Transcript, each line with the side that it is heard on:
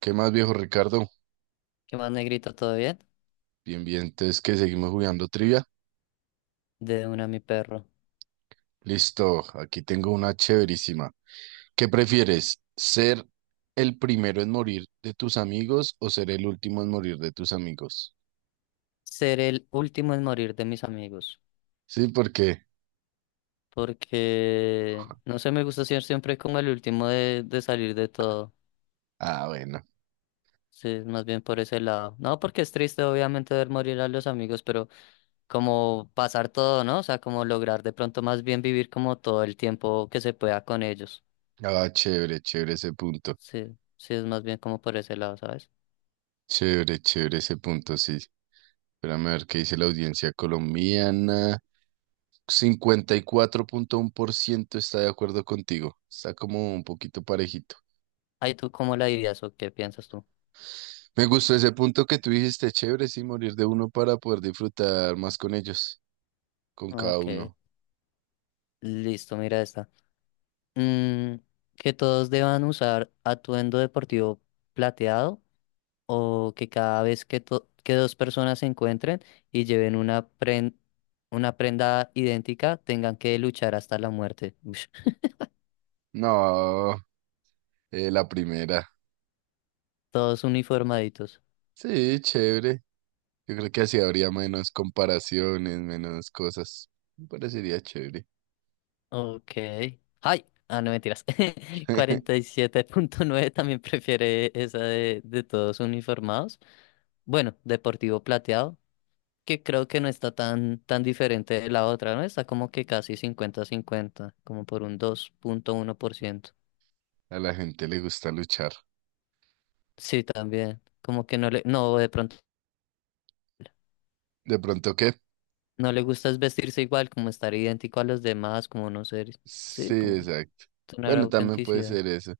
right: ¿Qué más, viejo Ricardo?
left: ¿Qué más, negrito? ¿Todo bien?
right: Bien, bien, entonces que seguimos jugando trivia.
left: De una, mi perro.
right: Listo, aquí tengo una chéverísima. ¿Qué prefieres? ¿Ser el primero en morir de tus amigos o ser el último en morir de tus amigos?
left: Ser el último en morir de mis amigos.
right: Sí, porque.
left: Porque, no sé, me gusta ser siempre como el último de salir de todo.
right: Ah, bueno.
left: Sí, más bien por ese lado. No, porque es triste, obviamente, ver morir a los amigos, pero como pasar todo, ¿no? O sea, como lograr de pronto más bien vivir como todo el tiempo que se pueda con ellos.
right: Ah, chévere, chévere ese punto.
left: Sí, sí, es más bien como por ese lado, ¿sabes?
right: Chévere, chévere ese punto, sí. Espérame a ver qué dice la audiencia colombiana. 54,1% está de acuerdo contigo. Está como un poquito parejito.
left: Ay, ¿tú cómo la dirías o qué piensas tú?
right: Me gustó ese punto que tú dijiste, chévere, sí, morir de uno para poder disfrutar más con ellos, con cada
left: Ok,
right: uno.
left: listo, mira esta. Mm, que todos deban usar atuendo deportivo plateado o que cada vez que, que dos personas se encuentren y lleven una, una prenda idéntica tengan que luchar hasta la muerte. Ush,
right: No, la primera.
left: todos uniformaditos.
right: Sí, chévere. Yo creo que así habría menos comparaciones, menos cosas. Me parecería chévere.
left: Ok. ¡Ay! Ah, no mentiras. 47.9 también prefiere esa de todos uniformados. Bueno, deportivo plateado, que creo que no está tan diferente de la otra, ¿no? Está como que casi cincuenta cincuenta como por un 2,1%.
right: A la gente le gusta luchar.
left: Sí, también. Como que no no, de pronto
right: ¿De pronto qué?
left: no le gusta es vestirse igual, como estar idéntico a los demás, como no ser,
right: Sí,
left: sí, como
right: exacto.
left: tener
right: Bueno, también puede
left: autenticidad.
right: ser eso.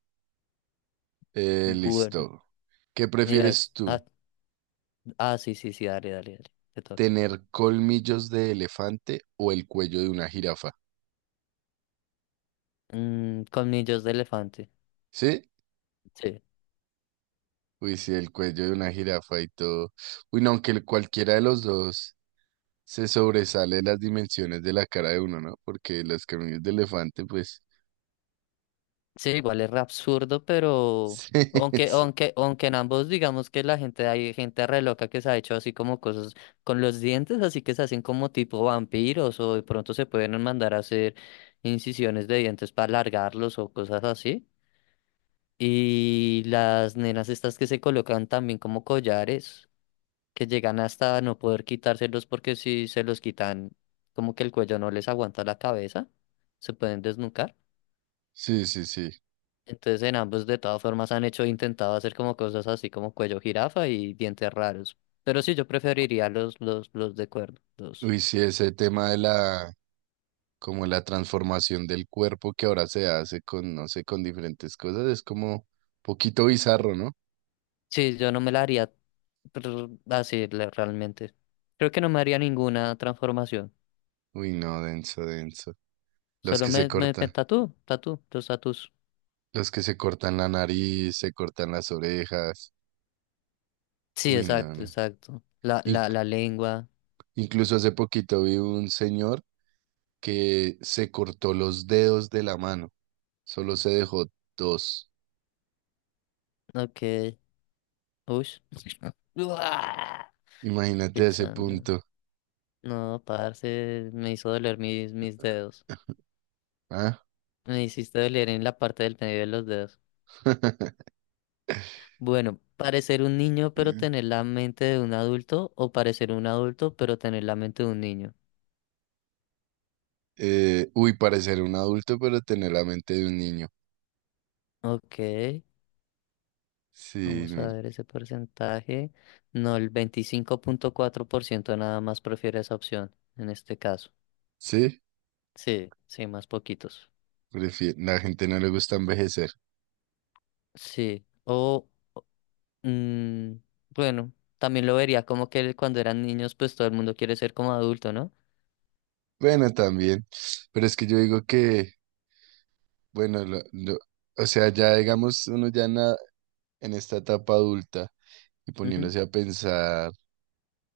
left: Bueno,
right: Listo. ¿Qué
left: mira,
right: prefieres tú?
left: sí, sí, sí, dale, dale, dale, te toca.
right: ¿Tener colmillos de elefante o el cuello de una jirafa?
left: Colmillos de elefante,
right: ¿Sí?
left: sí.
right: Uy, sí, el cuello de una jirafa y todo. Uy, no, aunque cualquiera de los dos se sobresale las dimensiones de la cara de uno, ¿no? Porque las cráneos de elefante, pues.
left: Sí, igual es re absurdo, pero
right: Sí,
left: aunque,
right: es-
left: aunque, aunque en ambos digamos que la gente, hay gente re loca que se ha hecho así como cosas con los dientes, así que se hacen como tipo vampiros, o de pronto se pueden mandar a hacer incisiones de dientes para alargarlos o cosas así. Y las nenas estas que se colocan también como collares, que llegan hasta no poder quitárselos porque si se los quitan, como que el cuello no les aguanta la cabeza, se pueden desnucar.
right: sí, sí, sí.
left: Entonces en ambos de todas formas han hecho, intentado hacer como cosas así como cuello jirafa y dientes raros. Pero sí, yo preferiría los de cuerno. Los...
right: Uy, sí, ese tema de la, como la transformación del cuerpo que ahora se hace con, no sé, con diferentes cosas, es como poquito bizarro, ¿no?
left: Sí, yo no me la haría realmente. Creo que no me haría ninguna transformación.
right: Uy, no, denso, denso. Los
left: Solo
right: que se
left: me
right: cortan,
left: los tatús.
right: los que se cortan la nariz, se cortan las orejas.
left: Sí,
right: Uy, no,
left: exacto,
right: no.
left: exacto. La lengua.
right: Incluso hace poquito vi un señor que se cortó los dedos de la mano, solo se dejó dos.
left: Ok. Uy.
right: Imagínate
left: Qué
right: a ese
left: chanda.
right: punto.
left: No, parce, me hizo doler mis dedos.
right: ¿Ah?
left: Me hiciste doler en la parte del medio de los dedos. Bueno, parecer un niño pero tener la mente de un adulto o parecer un adulto pero tener la mente de un niño.
right: Uy, parecer un adulto, pero tener la mente de un niño.
left: Ok,
right: Sí,
left: vamos a ver ese porcentaje. No, el 25,4% nada más prefiere esa opción en este caso.
right: sí,
left: Sí, sí, más poquitos.
right: la gente no le gusta envejecer.
left: Sí, o mm, bueno, también lo vería como que cuando eran niños pues todo el mundo quiere ser como adulto, ¿no?
right: Bueno, también, pero es que yo digo que, bueno, o sea, ya digamos, uno ya en, en esta etapa adulta y
left: Ujú.
right: poniéndose a pensar.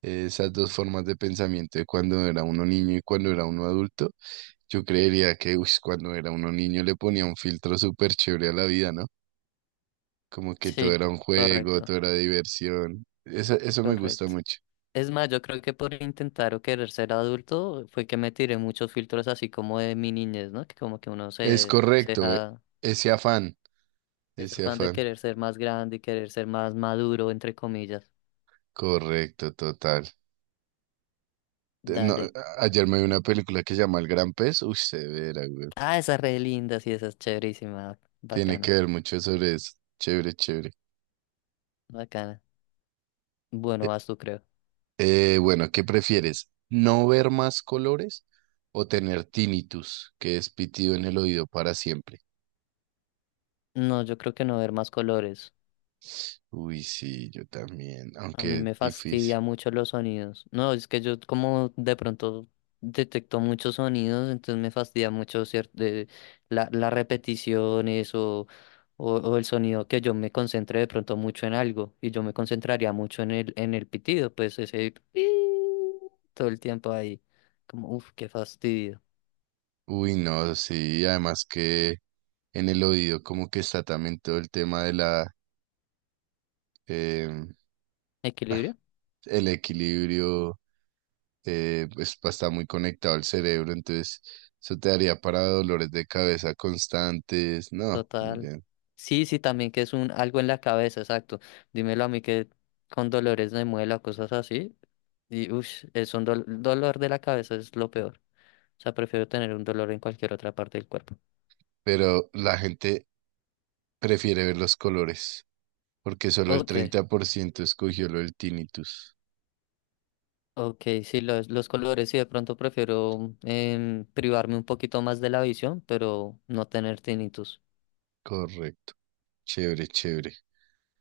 right: Esas dos formas de pensamiento de cuando era uno niño y cuando era uno adulto, yo creería que uy, cuando era uno niño le ponía un filtro súper chévere a la vida, ¿no? Como que todo
left: Sí,
right: era un juego,
left: correcto,
right: todo era diversión. Eso me gusta
left: correcto.
right: mucho.
left: Es más, yo creo que por intentar o querer ser adulto fue que me tiré muchos filtros así como de mi niñez, ¿no? Que como que uno
right: Es
left: se
right: correcto,
left: deja
right: ese afán,
left: ese
right: ese
left: afán de
right: afán.
left: querer ser más grande y querer ser más maduro, entre comillas.
right: Correcto, total. No,
left: Dale.
right: ayer me vi una película que se llama El Gran Pez. Uy, severa, güey.
left: Ah, esa es re linda, sí, esa es chéverísima.
right: Tiene que
left: Bacana,
right: ver mucho sobre eso. Chévere, chévere.
left: bacana. Bueno, vas tú, creo.
right: Bueno, ¿qué prefieres? ¿No ver más colores o tener tinnitus, que es pitido en el oído para siempre?
left: No, yo creo que no ver más colores.
right: Uy, sí, yo también,
left: A mí
right: aunque
left: me
right: difícil.
left: fastidia mucho los sonidos. No, es que yo como de pronto detecto muchos sonidos, entonces me fastidia mucho cierto, las repeticiones o el sonido que yo me concentre de pronto mucho en algo y yo me concentraría mucho en en el pitido, pues todo el tiempo ahí, como, uff, qué fastidio.
right: Uy, no, sí, además que en el oído como que está también todo el tema de la, em, ah,
left: ¿Equilibrio?
right: el equilibrio, pues está muy conectado al cerebro, entonces eso te daría para dolores de cabeza constantes, no, muy
left: Total.
right: bien.
left: Sí, sí, también que es un algo en la cabeza, exacto. Dímelo a mí que con dolores de muela, cosas así. Y uff, es un dolor de la cabeza es lo peor. O sea, prefiero tener un dolor en cualquier otra parte del cuerpo.
right: Pero la gente prefiere ver los colores, porque solo el
left: Ok,
right: 30% escogió lo del tinnitus.
left: ok, sí, los colores sí, de pronto prefiero privarme un poquito más de la visión, pero no tener tinnitus.
right: Correcto. Chévere, chévere.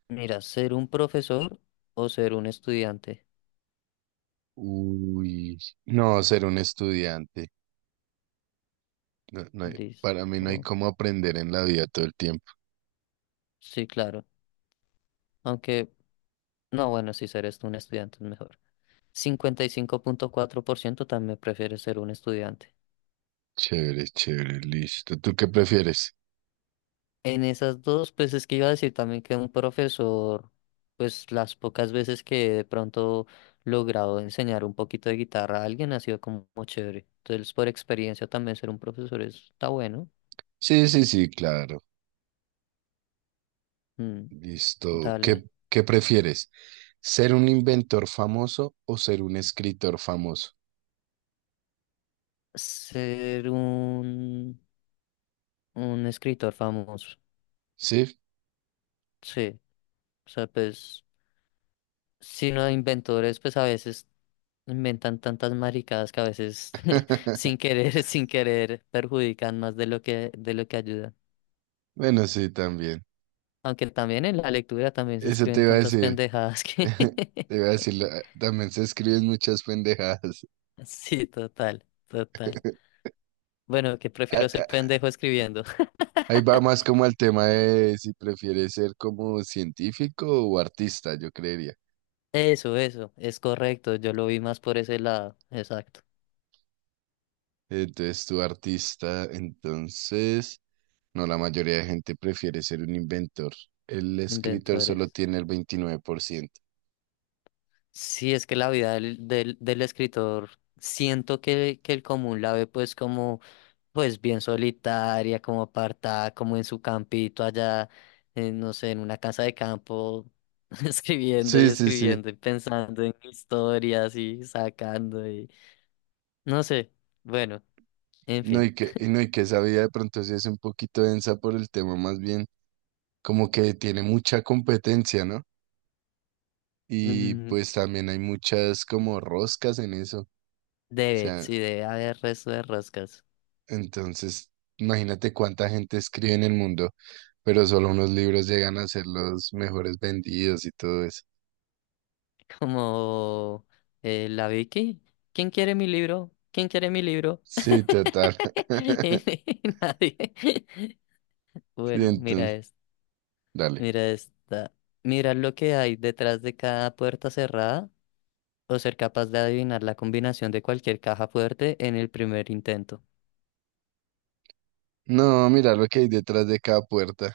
left: Mira, ser un profesor o ser un estudiante.
right: Uy, no, ser un estudiante. No, para mí no hay
left: Listo.
right: cómo aprender en la vida todo el tiempo.
left: Sí, claro. Aunque, no, bueno, sí, ser esto un estudiante es mejor. 55,4% también prefiere ser un estudiante.
right: Chévere, chévere, listo. ¿Tú qué prefieres?
left: En esas dos, pues es que iba a decir también que un profesor, pues las pocas veces que de pronto logrado enseñar un poquito de guitarra a alguien ha sido como chévere. Entonces, por experiencia también ser un profesor está bueno.
right: Sí, sí, sí, claro.
left: Mm,
right: Listo. ¿Qué,
left: dale.
right: qué prefieres? ¿Ser un inventor famoso o ser un escritor famoso?
left: Ser un escritor famoso.
right: ¿Sí?
left: Sí. O sea, pues sino no, inventores, pues a veces inventan tantas maricadas que a veces sin querer, perjudican más de lo que ayudan.
right: Bueno, sí, también.
left: Aunque también en la lectura también se
right: Eso te
left: escriben
right: iba a
left: tantas
right: decir.
left: pendejadas que...
right: Te iba a decir, también se escriben muchas pendejadas.
left: Sí, total, total. Bueno, que
right: Ahí
left: prefiero ser pendejo escribiendo.
right: ahí va más como el tema de si prefieres ser como científico o artista, yo creería.
left: Es correcto. Yo lo vi más por ese lado. Exacto.
right: Entonces, tu artista, entonces, no, la mayoría de gente prefiere ser un inventor. El escritor solo
left: Inventores.
right: tiene el 29%.
left: Sí, es que la vida del escritor, siento que el común la ve pues como... pues bien solitaria, como apartada, como en su campito allá, en, no sé, en una casa de campo, escribiendo y
right: Sí, sí, sí.
left: escribiendo y pensando en historias y sacando y no sé, bueno, en
right: No,
left: fin.
right: y que, y no, y que esa vida de pronto sí es un poquito densa por el tema, más bien como que tiene mucha competencia, ¿no? Y
left: Mm,
right: pues también hay muchas como roscas en eso. O
left: debe,
right: sea,
left: sí, debe haber resto de roscas.
right: entonces imagínate cuánta gente escribe en el mundo, pero solo unos libros llegan a ser los mejores vendidos y todo eso.
left: Como la Vicky, ¿quién quiere mi libro? ¿Quién quiere mi libro?
right: Sí, total.
left: Nadie.
right: Sí,
left: Bueno, mira
right: entonces,
left: esto.
right: dale.
left: Mira esta. Mira lo que hay detrás de cada puerta cerrada o ser capaz de adivinar la combinación de cualquier caja fuerte en el primer intento.
right: No, mira lo que hay detrás de cada puerta.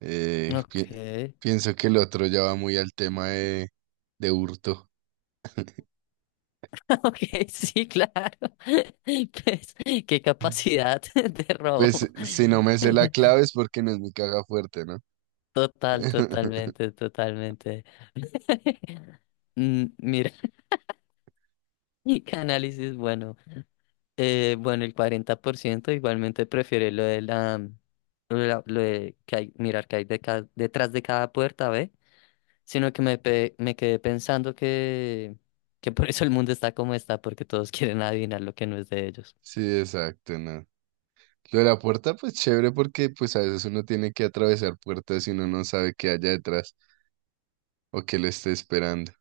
right: Eh, pi-
left: Ok,
right: pienso que el otro ya va muy al tema de, hurto.
left: ok, sí, claro. Pues, qué capacidad de robo.
right: Pues si no me sé la clave es porque no es mi caja fuerte, ¿no?
left: Total, totalmente, totalmente. Mira, y qué análisis, bueno, bueno, el 40% igualmente prefiere lo de lo de que hay, mirar que hay de ca- detrás de cada puerta, ¿ve? Sino que me, pe- me quedé pensando que por eso el mundo está como está, porque todos quieren adivinar lo que no es de ellos.
right: Sí, exacto, no. Lo de la puerta, pues chévere porque pues a veces uno tiene que atravesar puertas y uno no sabe qué haya detrás o qué lo esté esperando.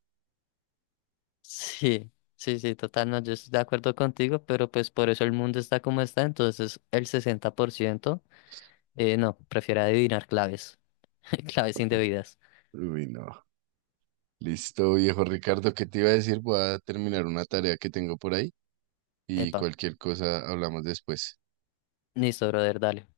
left: Sí, sí, sí, total, no, yo estoy de acuerdo contigo, pero pues por eso el mundo está como está, entonces el 60%, no, prefiere adivinar claves, claves indebidas.
right: Uy, no. Listo, viejo Ricardo, ¿qué te iba a decir? Voy a terminar una tarea que tengo por ahí y
left: Epa,
right: cualquier cosa hablamos después.
left: listo, brother, dale.